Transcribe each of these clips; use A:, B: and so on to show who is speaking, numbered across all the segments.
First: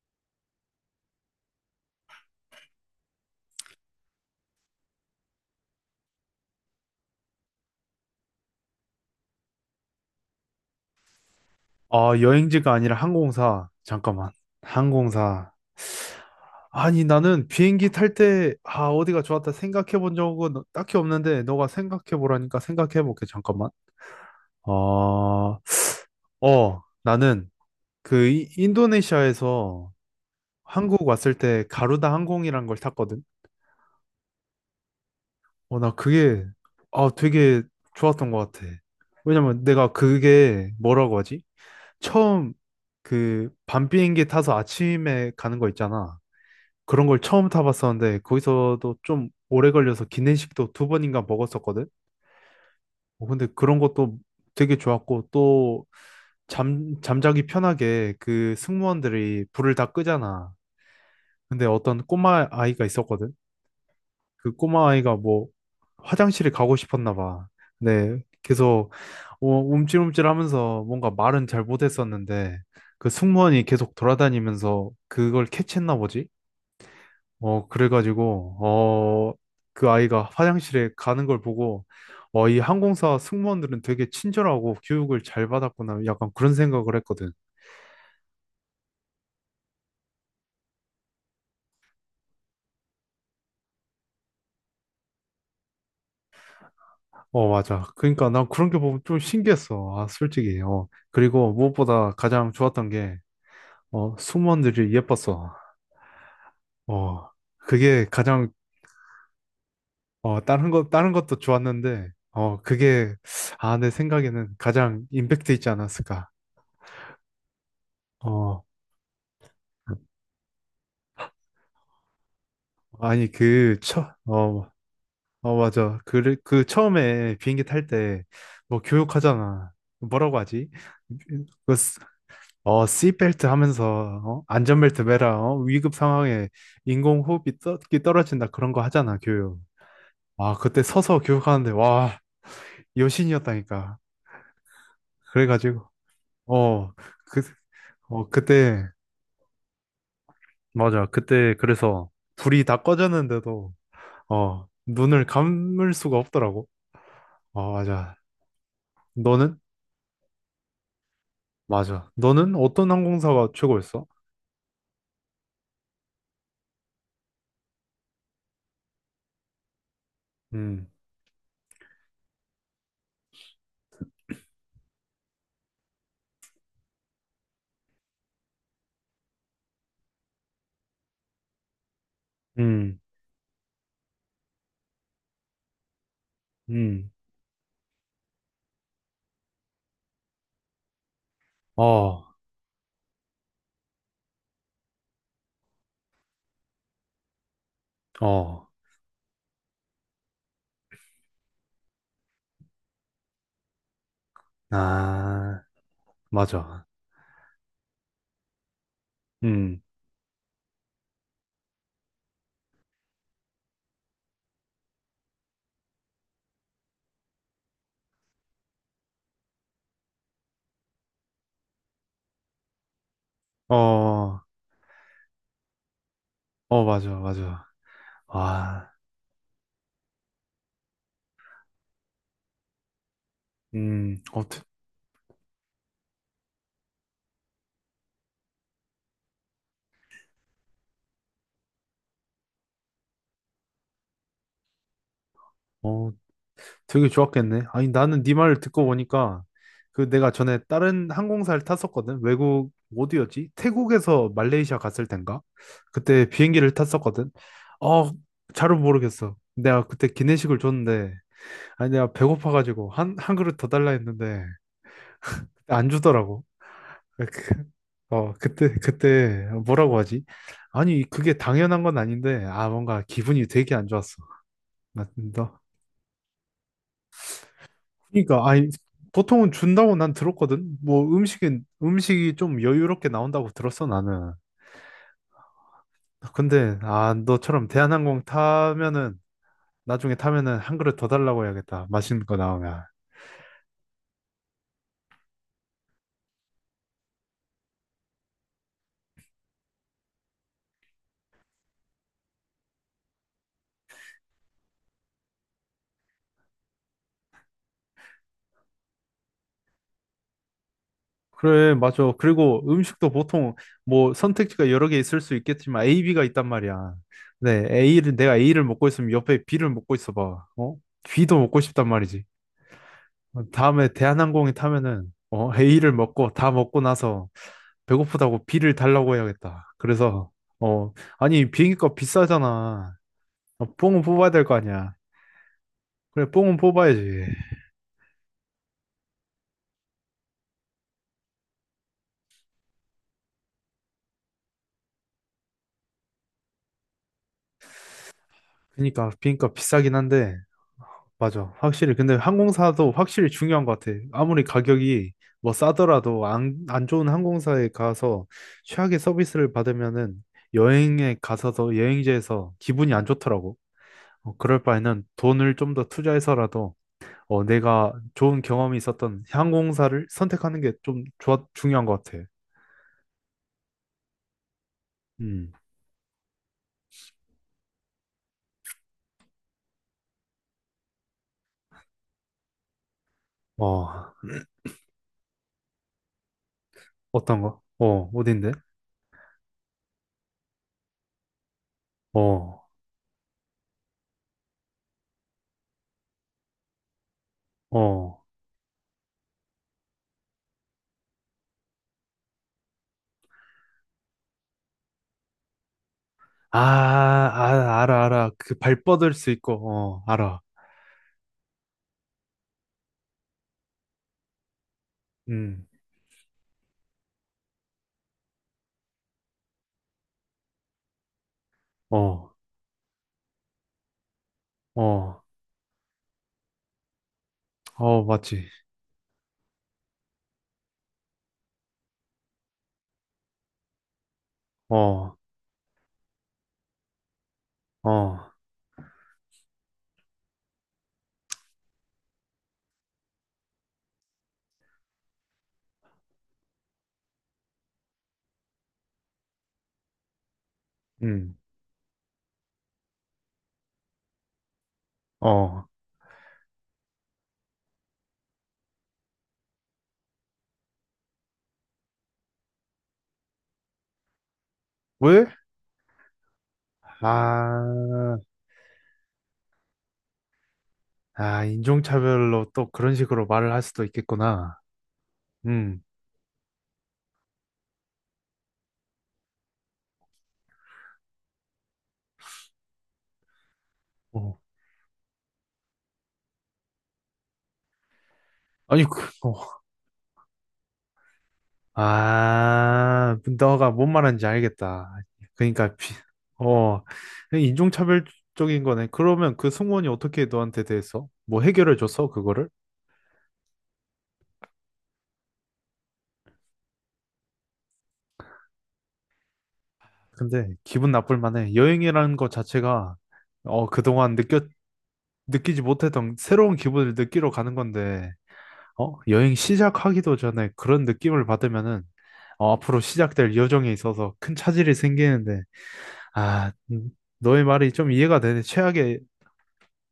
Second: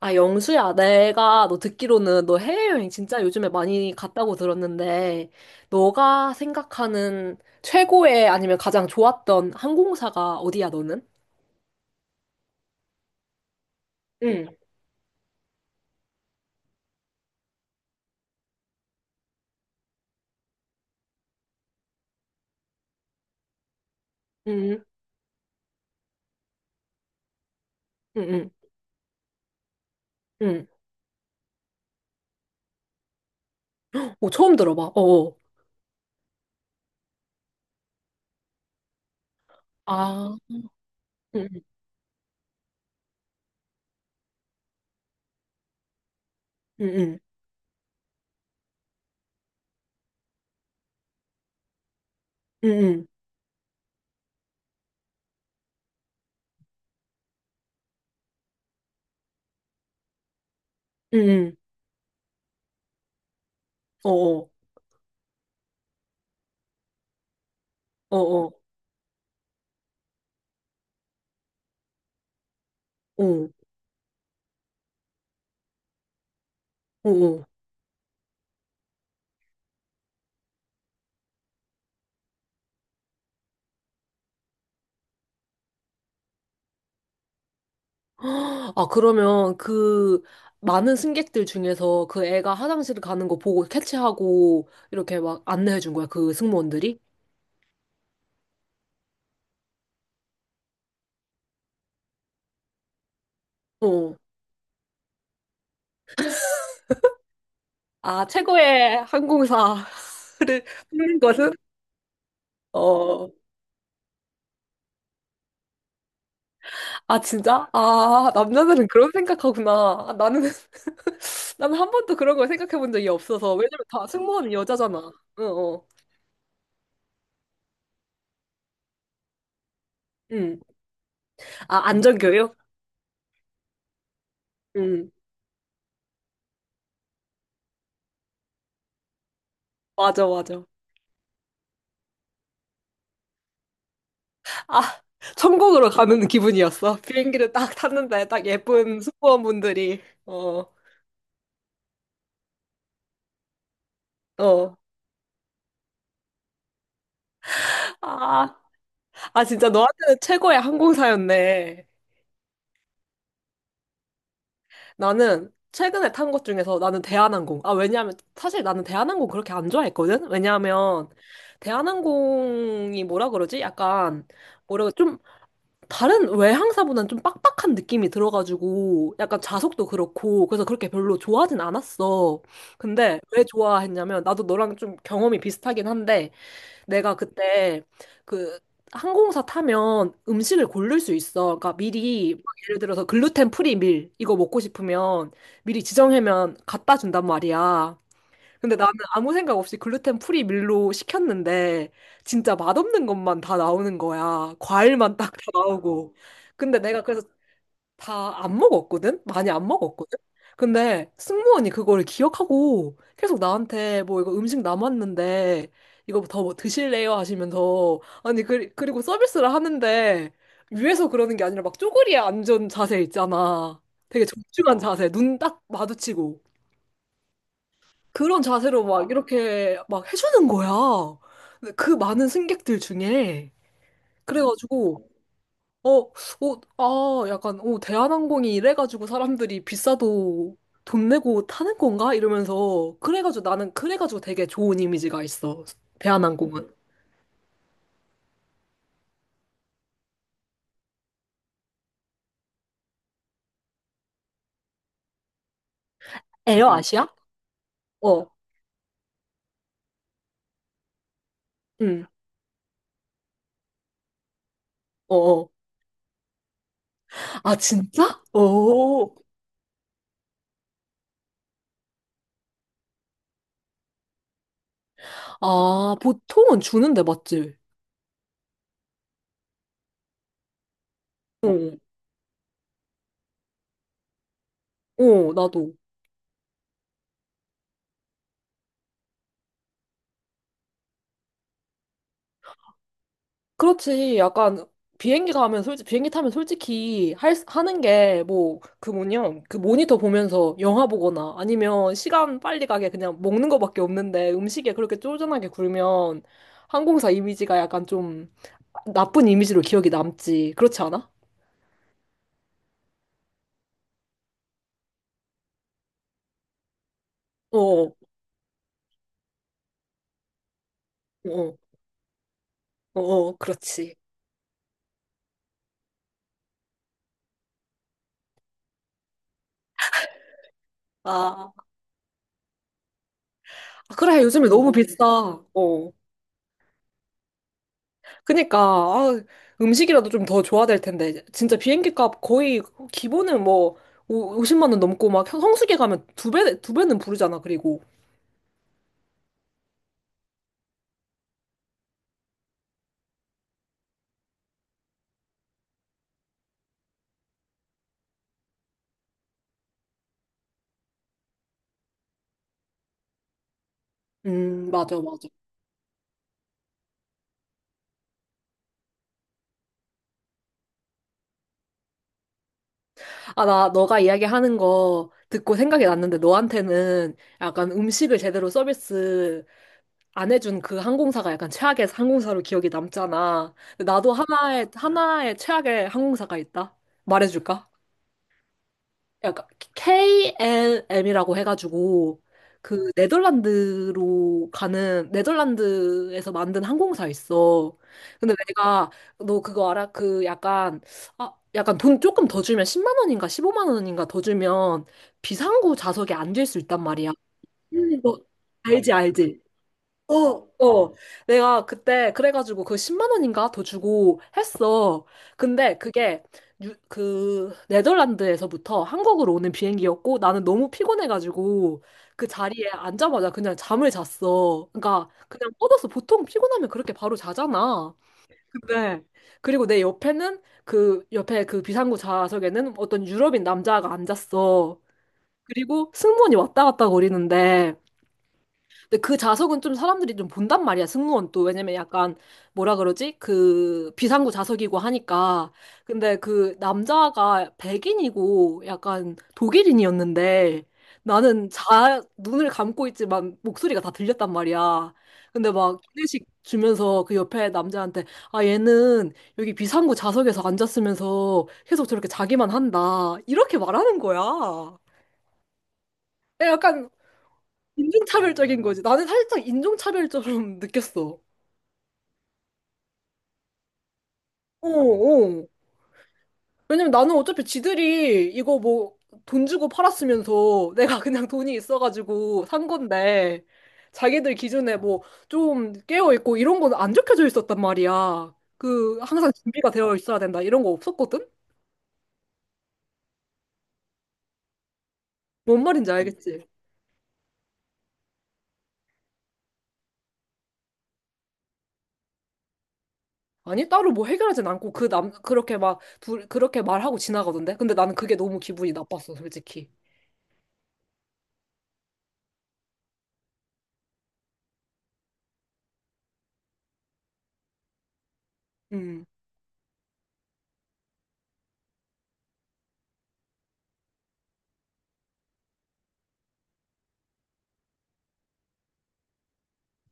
A: 아, 영수야, 내가 너 듣기로는 너 해외여행 진짜 요즘에 많이 갔다고 들었는데, 너가 생각하는 최고의 아니면 가장 좋았던 항공사가 어디야, 너는?
B: 아, 여행지가 아니라 항공사. 잠깐만.
A: 응,
B: 항공사. 아니, 나는 비행기 탈 때, 아, 어디가 좋았다 생각해 본 적은 딱히 없는데, 너가 생각해 보라니까 생각해 볼게. 잠깐만. 아,
A: 응,
B: 어, 나는
A: 응,
B: 그
A: 응,
B: 인도네시아에서
A: 응.
B: 한국 왔을 때 가루다 항공이란 걸 탔거든.
A: 오, 처음 들어봐. 어어.
B: 어, 나 그게, 아, 되게 좋았던 것 같아. 왜냐면 내가
A: 아,
B: 그게 뭐라고 하지?
A: 응,
B: 처음 그 밤 비행기 타서 아침에 가는 거 있잖아.
A: 응,
B: 그런 걸
A: 응,
B: 처음 타봤었는데 거기서도 좀 오래 걸려서 기내식도 두 번인가 먹었었거든.
A: 응,
B: 어, 근데 그런 것도 되게 좋았고 또 잠자기 편하게 그 승무원들이 불을 다 끄잖아.
A: 응, 응,
B: 근데 어떤 꼬마 아이가 있었거든.
A: 어어,
B: 그 꼬마 아이가 뭐 화장실에 가고 싶었나 봐. 네.
A: 어어,
B: 계속 어, 움찔움찔 하면서 뭔가 말은 잘 못했었는데 그
A: 어,
B: 승무원이 계속 돌아다니면서 그걸 캐치했나 보지.
A: 어어.
B: 어, 그래가지고, 어, 그 아이가 화장실에 가는 걸 보고, 어, 이 항공사 승무원들은 되게 친절하고 교육을 잘 받았구나. 약간 그런 생각을 했거든.
A: 아, 그러면 그 많은 승객들 중에서 그 애가 화장실 가는 거 보고 캐치하고 이렇게 막 안내해 준 거야, 그 승무원들이?
B: 어, 맞아. 그러니까 난 그런 게 보면 좀 신기했어. 아, 솔직히. 어. 그리고 무엇보다 가장 좋았던 게,
A: 어.
B: 어, 승무원들이 예뻤어. 어, 그게
A: 아,
B: 가장,
A: 최고의 항공사를
B: 어, 다른 것, 다른
A: 뽑는
B: 것도
A: 것은?
B: 좋았는데, 어, 그게,
A: 어,
B: 아, 내 생각에는 가장 임팩트 있지 않았을까.
A: 아, 진짜? 아,
B: 어,
A: 남자들은 그런 생각하구나. 아, 나는, 나는 한 번도 그런 걸 생각해 본 적이
B: 아니,
A: 없어서.
B: 그,
A: 왜냐면 다 승무원이
B: 어,
A: 여자잖아. 어,
B: 어,
A: 어.
B: 맞아. 그, 그 처음에 비행기 탈 때 뭐 교육하잖아. 뭐라고
A: 응.
B: 하지? 그,
A: 아, 안전교육?
B: 어, 씨벨트 하면서, 어? 안전벨트
A: 응.
B: 매라, 어? 위급 상황에 인공호흡이 끼 떨어진다. 그런 거 하잖아, 교육.
A: 맞아,
B: 아,
A: 맞아.
B: 그때 서서 교육하는데, 와, 여신이었다니까.
A: 아,
B: 그래가지고,
A: 천국으로 가는
B: 어,
A: 기분이었어.
B: 그,
A: 비행기를 딱
B: 어,
A: 탔는데, 딱
B: 그때,
A: 예쁜 승무원분들이. 어,
B: 맞아. 그때, 그래서 불이 다 꺼졌는데도, 어,
A: 어.
B: 눈을 감을 수가 없더라고. 어, 맞아.
A: 아, 아,
B: 너는?
A: 진짜 너한테는 최고의 항공사였네.
B: 맞아. 너는 어떤 항공사가 최고였어?
A: 나는 최근에 탄 것 중에서 나는 대한항공. 아, 왜냐하면 사실 나는 대한항공 그렇게 안 좋아했거든?
B: 음,
A: 왜냐하면 대한항공이 뭐라 그러지? 약간 뭐라고 좀 다른 외항사보다는 좀 빡빡한 느낌이 들어가지고 약간 좌석도 그렇고 그래서 그렇게 별로 좋아하진 않았어.
B: 음,
A: 근데 왜 좋아했냐면 나도 너랑 좀 경험이 비슷하긴 한데
B: 음,
A: 내가 그때 그 항공사 타면 음식을 고를 수 있어. 그러니까
B: 어,
A: 미리 막 예를 들어서 글루텐 프리 밀 이거 먹고 싶으면 미리 지정하면 갖다 준단 말이야.
B: 어,
A: 근데 나는 아무 생각 없이 글루텐 프리 밀로 시켰는데 진짜 맛없는 것만 다 나오는 거야. 과일만 딱 다
B: 아,
A: 나오고. 근데
B: 맞아.
A: 내가 그래서 다 안 먹었거든? 많이 안
B: 음,
A: 먹었거든? 근데 승무원이 그걸 기억하고 계속 나한테 뭐 이거 음식 남았는데 이거 더뭐 드실래요? 하시면서 아니 그, 그리고 서비스를 하는데 위에서 그러는 게 아니라 막 쪼그리에 앉은 자세
B: 어,
A: 있잖아. 되게
B: 어,
A: 정중한 어. 자세, 눈 딱 마주치고
B: 맞아, 맞아.
A: 그런 자세로
B: 와,
A: 막 이렇게 막 해주는 거야. 근데 그 많은 승객들 중에
B: 어,
A: 그래가지고 어, 어, 아, 약간, 어, 대한항공이 이래가지고 사람들이 비싸도 돈 내고 타는 건가? 이러면서, 그래가지고 나는, 그래가지고 되게 좋은 이미지가 있어.
B: 어,
A: 대한항공은.
B: 되게 좋았겠네. 아니, 나는 네 말을 듣고 보니까 그 내가 전에 다른 항공사를 탔었거든. 외국 어디였지? 태국에서 말레이시아 갔을 땐가? 그때 비행기를
A: 에어아시아?
B: 탔었거든. 어,
A: 어,
B: 잘은 모르겠어. 내가 그때 기내식을 줬는데 아니
A: 응,
B: 내가 배고파가지고 한, 한 그릇 더 달라 했는데
A: 어, 어.
B: 그때 안 주더라고.
A: 아,
B: 그-
A: 진짜?
B: 어,
A: 어,
B: 그때 뭐라고 하지? 아니 그게 당연한 건 아닌데 아 뭔가 기분이 되게 안 좋았어. 나.
A: 아, 보통은 주는데, 맞지?
B: 그러니까 아니 보통은 준다고 난 들었거든. 뭐 음식은
A: 어,
B: 음식이 좀 여유롭게 나온다고 들었어 나는.
A: 어, 나도.
B: 근데 아 너처럼 대한항공 타면은 나중에 타면은 한 그릇 더 달라고 해야겠다. 맛있는 거 나오면.
A: 그렇지. 약간 비행기 가면 솔직 비행기 타면 솔직히 할 하는 게 뭐 그 뭐냐 그 모니터 보면서 영화 보거나 아니면 시간 빨리 가게 그냥 먹는 거밖에 없는데 음식에 그렇게 쫄깃하게 굴면 항공사 이미지가 약간 좀 나쁜 이미지로 기억이 남지. 그렇지 않아?
B: 그래, 맞아. 그리고 음식도 보통 뭐 선택지가 여러 개 있을 수 있겠지만 A, B가 있단 말이야.
A: 어,
B: 네,
A: 어,
B: A를 내가 A를 먹고 있으면 옆에 B를 먹고 있어 봐. 어? B도
A: 어,
B: 먹고 싶단 말이지.
A: 어, 어,
B: 어, 다음에
A: 그렇지.
B: 대한항공에 타면은 어, A를 먹고 다 먹고 나서 배고프다고 B를 달라고 해야겠다. 그래서 어, 아니
A: 아,
B: 비행기값 비싸잖아. 어, 뽕은
A: 그래.
B: 뽑아야 될
A: 요즘에
B: 거
A: 너무
B: 아니야.
A: 비싸. 어.
B: 그래, 뽕은 뽑아야지.
A: 그니까 아, 음식이라도 좀 더 줘야 될 텐데 진짜 비행기 값 거의 기본은 뭐 50만 원 넘고 막 성수기 가면 두 배, 두 배는 부르잖아 그리고
B: 그러니까 비행기값 비싸긴 한데 맞아. 확실히. 근데 항공사도 확실히 중요한 것 같아. 아무리 가격이 뭐 싸더라도 안 좋은 항공사에 가서 최악의 서비스를 받으면은 여행에 가서도 여행지에서 기분이 안 좋더라고. 어, 그럴
A: 맞아
B: 바에는
A: 맞아.
B: 돈을 좀 더 투자해서라도 어, 내가 좋은 경험이 있었던 항공사를 선택하는 게 좀 좋아, 중요한 것 같아.
A: 아, 나 너가 이야기하는 거
B: 음.
A: 듣고 생각이 났는데 너한테는 약간 음식을 제대로 서비스 안 해준 그 항공사가 약간 최악의 항공사로 기억이 남잖아.
B: 어,
A: 근데 나도 하나의 최악의 항공사가 있다
B: 어떤 거?
A: 말해줄까?
B: 어, 어딘데?
A: 약간 KLM이라고 해가지고
B: 어,
A: 그 네덜란드로 가는 네덜란드에서 만든 항공사 있어.
B: 어.
A: 근데 내가 너 그거 알아? 그 약간 아 약간 돈 조금 더 주면 10만 원인가 15만 원인가 더 주면 비상구 좌석에 앉을
B: 아,
A: 수 있단 말이야.
B: 아,
A: 음.
B: 알아,
A: 너
B: 알아. 그 발
A: 알지
B: 뻗을 수
A: 알지?
B: 있고, 어,
A: 어,
B: 알아.
A: 어. 내가 그때 그래가지고 그 10만 원인가 더 주고 했어.
B: 음.
A: 근데 그게 그 네덜란드에서부터 한국으로 오는 비행기였고 나는 너무 피곤해가지고 그
B: 어,
A: 자리에 앉자마자 그냥 잠을 잤어. 그러니까
B: 어,
A: 그냥 뻗어서 보통 피곤하면 그렇게 바로 자잖아.
B: 어, 맞지.
A: 네. 그리고 내 옆에는 그 옆에 그 비상구 좌석에는 어떤 유럽인 남자가 앉았어.
B: 어,
A: 그리고 승무원이 왔다 갔다 거리는데
B: 어,
A: 근데 그 좌석은 좀 사람들이 좀 본단 말이야, 승무원 또. 왜냐면 약간, 뭐라 그러지? 그, 비상구 좌석이고 하니까. 근데 그 남자가 백인이고 약간 독일인이었는데
B: 음,
A: 나는 자, 눈을 감고 있지만 목소리가 다 들렸단 말이야. 근데
B: 어.
A: 막 기내식 주면서 그 옆에 남자한테 아, 얘는 여기 비상구 좌석에서 앉았으면서 계속 저렇게 자기만 한다. 이렇게 말하는 거야.
B: 왜?
A: 약간
B: 아,
A: 인종차별적인 거지. 나는 살짝 인종차별처럼 느꼈어.
B: 아, 인종차별로 또 그런 식으로 말을 할 수도 있겠구나.
A: 어, 어.
B: 음,
A: 왜냐면 나는 어차피 지들이 이거 뭐 돈 주고 팔았으면서 내가 그냥 돈이 있어가지고 산 건데 자기들
B: 어.
A: 기준에 뭐 좀 깨어있고 이런 건 안 적혀져 있었단 말이야.
B: 아니,
A: 그
B: 그,
A: 항상
B: 어.
A: 준비가 되어 있어야 된다 이런 거 없었거든?
B: 아, 너가 뭔 말하는지 알겠다.
A: 뭔
B: 그러니까,
A: 말인지
B: 비,
A: 알겠지?
B: 어, 인종차별적인 거네. 그러면 그 승무원이 어떻게 너한테 대해서 뭐 해결해 줬어, 그거를?
A: 아니 따로 뭐 해결하진 않고 그 남 그렇게 막 그렇게 말하고 지나가던데? 근데 나는 그게 너무 기분이 나빴어 솔직히.
B: 근데 기분 나쁠 만해. 여행이라는 것 자체가 어, 그동안 느껴 느끼지 못했던 새로운 기분을 느끼러 가는 건데, 어?
A: 음.
B: 여행 시작하기도 전에 그런 느낌을 받으면은, 어, 앞으로 시작될 여정에 있어서 큰 차질이 생기는데, 아, 너의 말이 좀 이해가 되네. 최악의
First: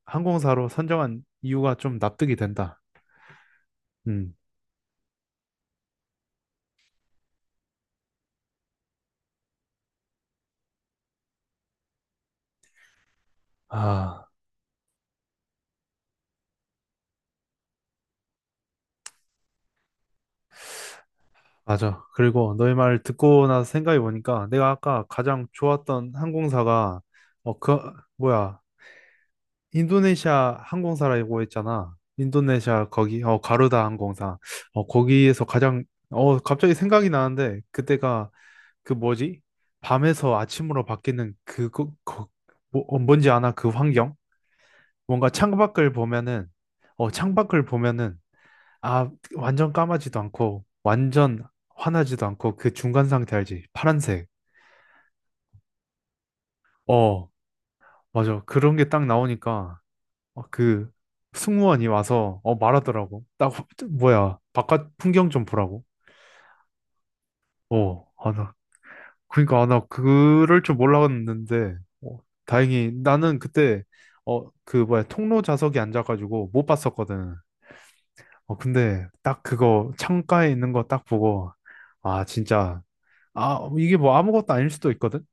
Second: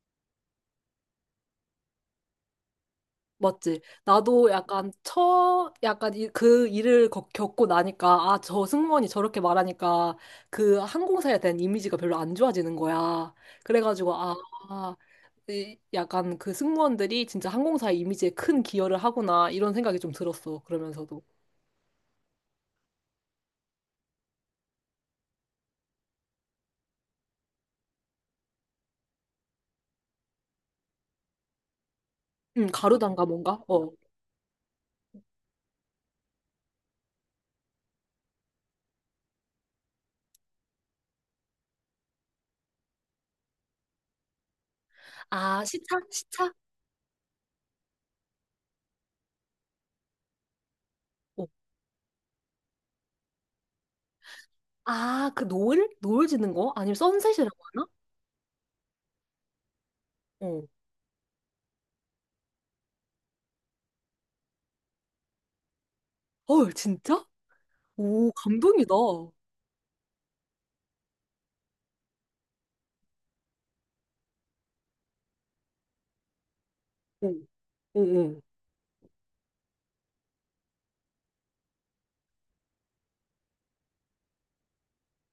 B: 항공사로 선정한 이유가 좀 납득이 된다.
A: 맞지?
B: 음,
A: 나도 약간 약간 이, 그 일을 겪고 나니까, 아, 저 승무원이 저렇게 말하니까 그 항공사에 대한 이미지가 별로 안 좋아지는 거야. 그래가지고,
B: 아,
A: 아, 아, 이- 약간 그 승무원들이 진짜 항공사의 이미지에 큰 기여를 하구나, 이런 생각이 좀 들었어. 그러면서도.
B: 맞아. 그리고 너의 말을 듣고 나서 생각해 보니까 내가 아까 가장 좋았던 항공사가, 어, 그, 뭐야. 인도네시아 항공사라고 했잖아. 인도네시아 거기
A: 가루단가
B: 어
A: 뭔가?
B: 가루다
A: 어.
B: 항공사. 어 거기에서 가장 어 갑자기 생각이 나는데 그때가 그 뭐지? 밤에서 아침으로 바뀌는 그거 거, 뭐, 어, 뭔지 아나 그 환경? 뭔가
A: 아,
B: 창밖을
A: 시차?
B: 보면은
A: 시차?
B: 어 창밖을 보면은 아 완전 까마지도 않고 완전
A: 어.
B: 환하지도 않고 그 중간 상태 알지? 파란색.
A: 아, 그 노을? 노을 지는 거? 아니면
B: 어
A: 선셋이라고 하나?
B: 맞아. 그런 게 딱 나오니까 어,
A: 어.
B: 그 승무원이 와서 어 말하더라고. 나 뭐야 바깥 풍경 좀 보라고.
A: 헐, 진짜?
B: 어,
A: 오,
B: 아, 나
A: 감동이다. 어,
B: 그러니까 아, 나 그럴 줄 몰랐는데 어, 다행히 나는 그때 어 그 뭐야 통로 좌석에 앉아가지고 못 봤었거든.
A: 어, 어.
B: 어 근데 딱 그거 창가에 있는 거 딱 보고 아 진짜 아 이게 뭐 아무것도 아닐 수도 있거든.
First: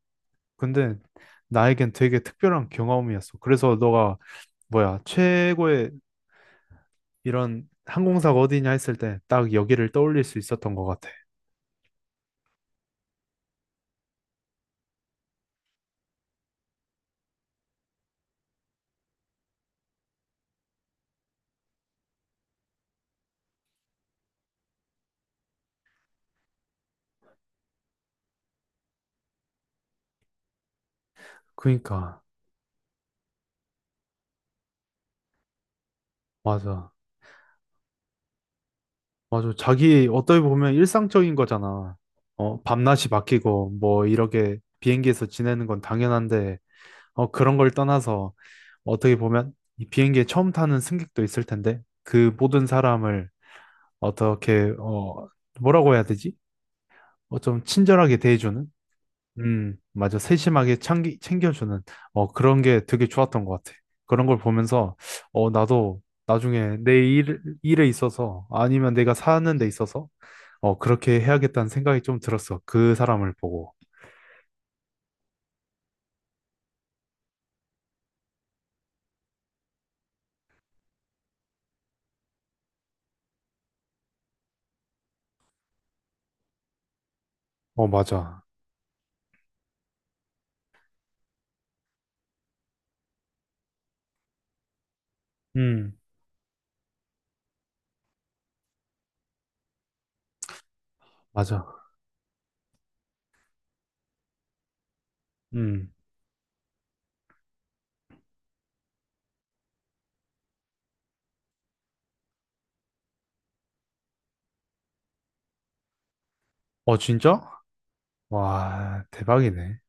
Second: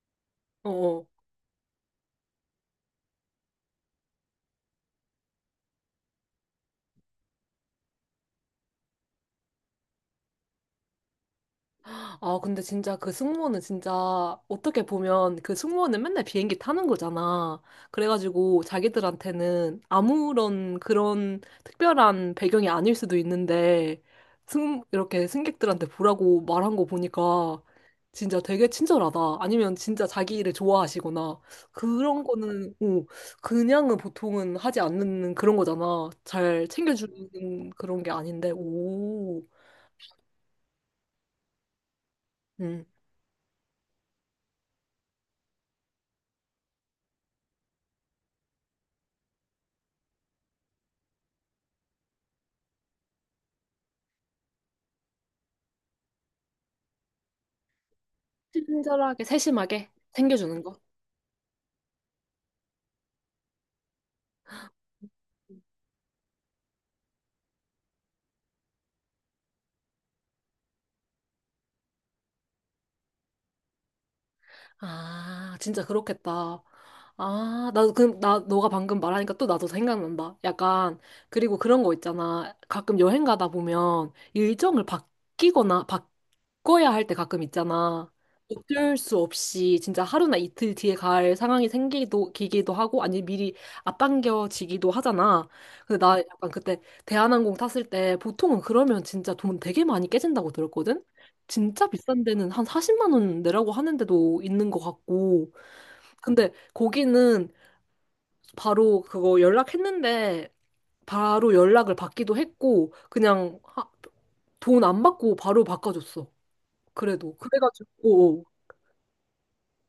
A: 어,
B: 근데
A: 어.
B: 나에겐 되게 특별한 경험이었어. 그래서 너가 뭐야 최고의 이런 항공사가 어디냐 했을 때 딱 여기를 떠올릴 수 있었던 것 같아.
A: 아, 근데 진짜 그 승무원은 진짜 어떻게 보면 그 승무원은 맨날 비행기 타는 거잖아. 그래가지고 자기들한테는 아무런 그런 특별한 배경이 아닐 수도 있는데 이렇게 승객들한테 보라고 말한 거 보니까 진짜 되게 친절하다. 아니면 진짜 자기 일을 좋아하시거나
B: 그니까,
A: 그런 거는, 어, 그냥은 보통은 하지 않는 그런 거잖아. 잘
B: 맞아.
A: 챙겨주는 그런 게 아닌데, 오.
B: 맞아. 자기, 어떻게 보면 일상적인 거잖아. 어,
A: 음.
B: 밤낮이 바뀌고, 뭐, 이렇게 비행기에서 지내는 건 당연한데, 어, 그런 걸 떠나서, 어떻게 보면, 이 비행기에 처음 타는 승객도 있을 텐데, 그 모든 사람을 어떻게 어 뭐라고 해야 되지? 어 좀 친절하게 대해주는
A: 친절하게, 세심하게
B: 맞아
A: 챙겨주는
B: 세심하게
A: 거.
B: 챙겨주는 어 그런 게 되게 좋았던 것 같아. 그런 걸 보면서 어 나도 나중에 내 일에 있어서 아니면 내가 사는 데 있어서 어 그렇게 해야겠다는 생각이 좀 들었어. 그 사람을 보고.
A: 아, 진짜 그렇겠다. 아, 나도 그, 나, 너가 방금 말하니까 또 나도 생각난다. 약간, 그리고 그런 거 있잖아. 가끔 여행 가다 보면 일정을 바뀌거나 바꿔야 할 때 가끔
B: 어
A: 있잖아.
B: 맞아.
A: 어쩔 수 없이 진짜 하루나 이틀 뒤에 갈 상황이 생기기도 기기도 하고 아니 미리 앞당겨지기도 하잖아.
B: 음
A: 근데 나 약간 그때 대한항공 탔을 때 보통은 그러면 진짜 돈 되게 많이 깨진다고 들었거든.
B: 맞아.
A: 진짜 비싼 데는 한 40만 원 내라고 하는 데도 있는 것 같고.
B: 음
A: 근데 거기는 바로 그거 연락했는데 바로 연락을 받기도 했고 그냥 돈 안 받고 바로 바꿔줬어.
B: 어
A: 그래도.
B: 진짜?
A: 그래가지고
B: 와 대박이네.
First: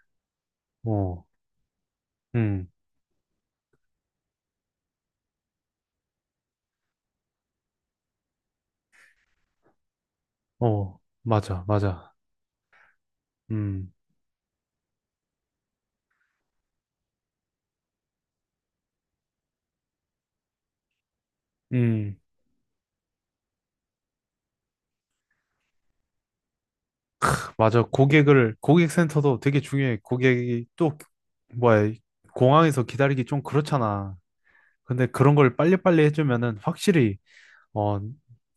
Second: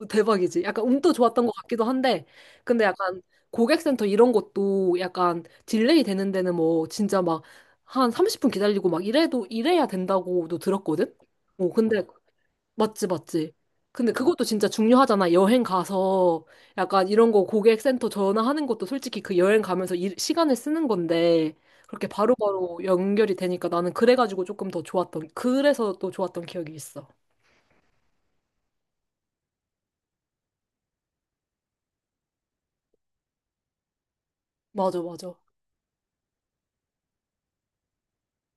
A: 오, 대박이지. 약간
B: 어
A: 운도 좋았던 것 같기도 한데
B: 음
A: 근데 약간 고객센터 이런 것도 약간 딜레이 되는 데는 뭐 진짜 막 한 30분 기다리고 막 이래도 이래야 된다고도
B: 어
A: 들었거든.
B: 맞아
A: 어, 근데
B: 맞아.
A: 맞지, 맞지.
B: 음
A: 근데 어, 그것도 진짜 중요하잖아. 여행 가서 약간 이런 거 고객센터 전화하는 것도 솔직히 그 여행 가면서 일, 시간을 쓰는 건데 그렇게
B: 음.
A: 바로바로 연결이 되니까 나는 그래가지고 조금 더 좋았던, 그래서 또 좋았던 기억이 있어.
B: 맞아. 고객을, 고객센터도 되게 중요해. 고객이 또, 뭐야, 공항에서 기다리기 좀 그렇잖아.
A: 맞아,
B: 근데 그런
A: 맞아.
B: 걸 빨리빨리 해주면은 확실히, 어,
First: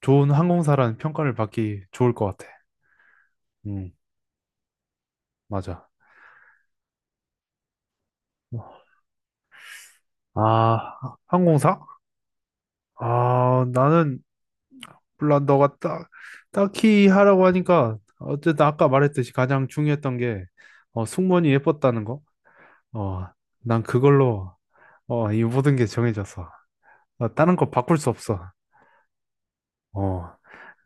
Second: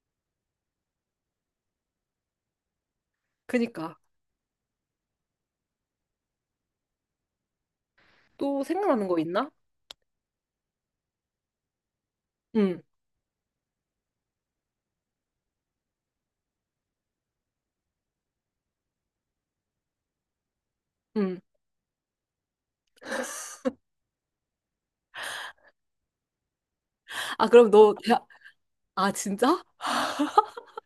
B: 좋은 항공사라는 평가를 받기 좋을 것 같아. 음,
A: 그니까.
B: 맞아.
A: 또 생각나는 거 있나?
B: 아, 항공사?
A: 응,
B: 아, 나는, 물론 너가 딱, 딱히 하라고 하니까, 어쨌든 아까 말했듯이 가장 중요했던 게, 어,
A: 응.
B: 승무원이 예뻤다는 거? 어, 난 그걸로, 어, 이 모든 게 정해졌어. 어,
A: 아,
B: 다른
A: 그럼
B: 거
A: 너,
B: 바꿀 수 없어.
A: 아, 진짜?
B: 어,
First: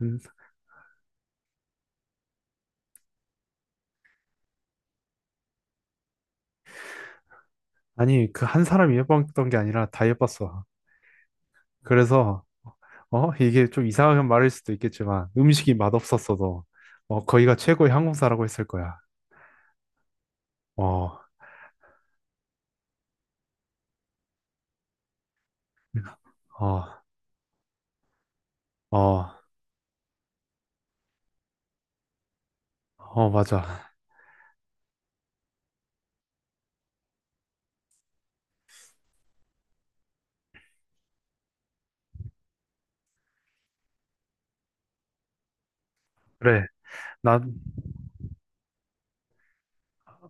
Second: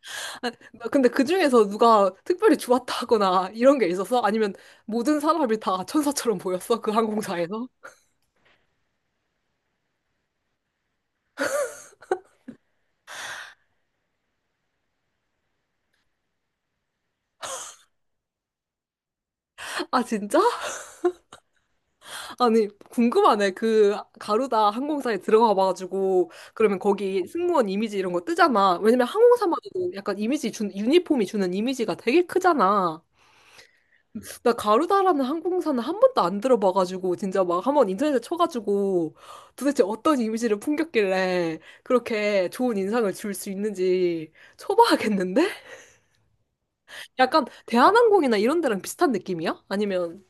B: 음,
A: 아, 나 근데 그 중에서 누가 특별히 좋았다거나 이런 게 있었어? 아니면 모든 사람이 다 천사처럼 보였어? 그 항공사에서?
B: 아니, 그 한 사람이 예뻤던 게 아니라 다 예뻤어. 그래서, 어, 이게 좀 이상한 말일 수도 있겠지만, 음식이 맛없었어도, 어, 거기가 최고의 항공사라고 했을 거야.
A: 아, 진짜?
B: 어,
A: 아니, 궁금하네. 그 가루다 항공사에 들어가 봐가지고 그러면
B: 어,
A: 거기 승무원 이미지 이런 거 뜨잖아. 왜냐면
B: 어,
A: 항공사마저도 약간 이미지 준 유니폼이 주는 이미지가 되게 크잖아.
B: 어, 맞아.
A: 나 가루다라는 항공사는 한 번도 안 들어봐가지고 진짜 막 한번 인터넷에 쳐가지고 도대체 어떤 이미지를 풍겼길래 그렇게 좋은 인상을 줄 수 있는지 쳐봐야겠는데?
B: 그래.
A: 약간
B: 난,
A: 대한항공이나 이런 데랑 비슷한 느낌이야? 아니면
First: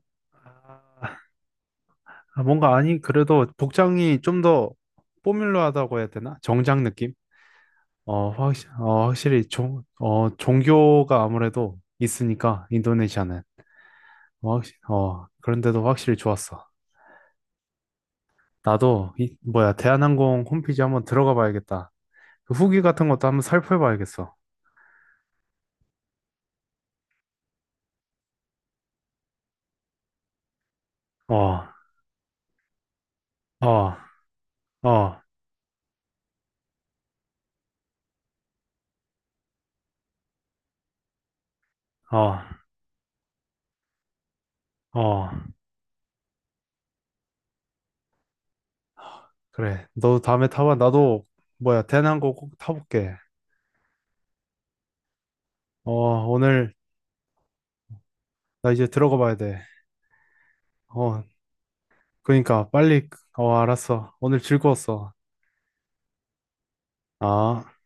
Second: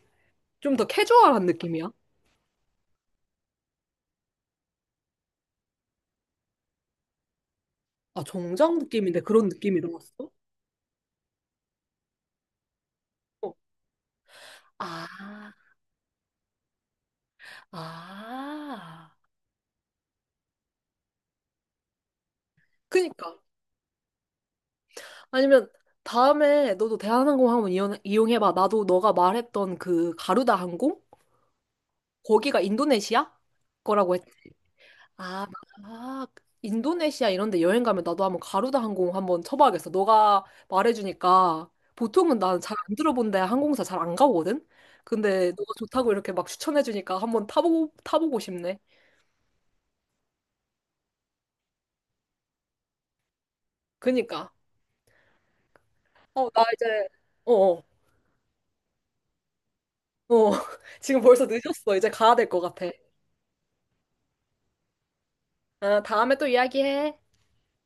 A: 좀 더 캐주얼한 느낌이야?
B: 아, 뭔가, 아니, 그래도 복장이 좀 더 포뮬러하다고 해야 되나? 정장 느낌?
A: 아,
B: 어,
A: 정장
B: 어,
A: 느낌인데
B: 확실히
A: 그런 느낌이
B: 어,
A: 들었어?
B: 종교가 아무래도 있으니까, 인도네시아는. 어, 어,
A: 아,
B: 그런데도 확실히 좋았어. 나도
A: 아.
B: 이 뭐야 대한항공 홈페이지 한번 들어가 봐야겠다. 그 후기 같은 것도
A: 그니까.
B: 한번 살펴 봐야겠어.
A: 아니면 다음에 너도 대한항공 한번 이용, 이용해봐. 나도 너가 말했던 그 가루다 항공?
B: 어,
A: 거기가 인도네시아?
B: 어,
A: 거라고 했.
B: 어,
A: 아, 아, 인도네시아 이런 데 여행 가면 나도 한번 가루다 항공 한번 쳐봐야겠어. 너가 말해주니까
B: 어,
A: 보통은 나는 잘 안 들어본 데 항공사 잘 안 가거든?
B: 어.
A: 근데 너가 좋다고 이렇게 막 추천해주니까 한번 타보고, 타보고 싶네.
B: 그래. 너도 다음에 타봐. 나도 뭐야 대한항공 꼭 타볼게.
A: 그니까.
B: 어,
A: 어, 나
B: 오늘
A: 이제, 어어.
B: 나 이제 들어가 봐야 돼.
A: 어, 지금
B: 어,
A: 벌써 늦었어. 이제 가야 될 것
B: 그러니까
A: 같아.
B: 빨리. 어, 알았어. 오늘 즐거웠어.
A: 아, 다음에 또 이야기해.
B: 아.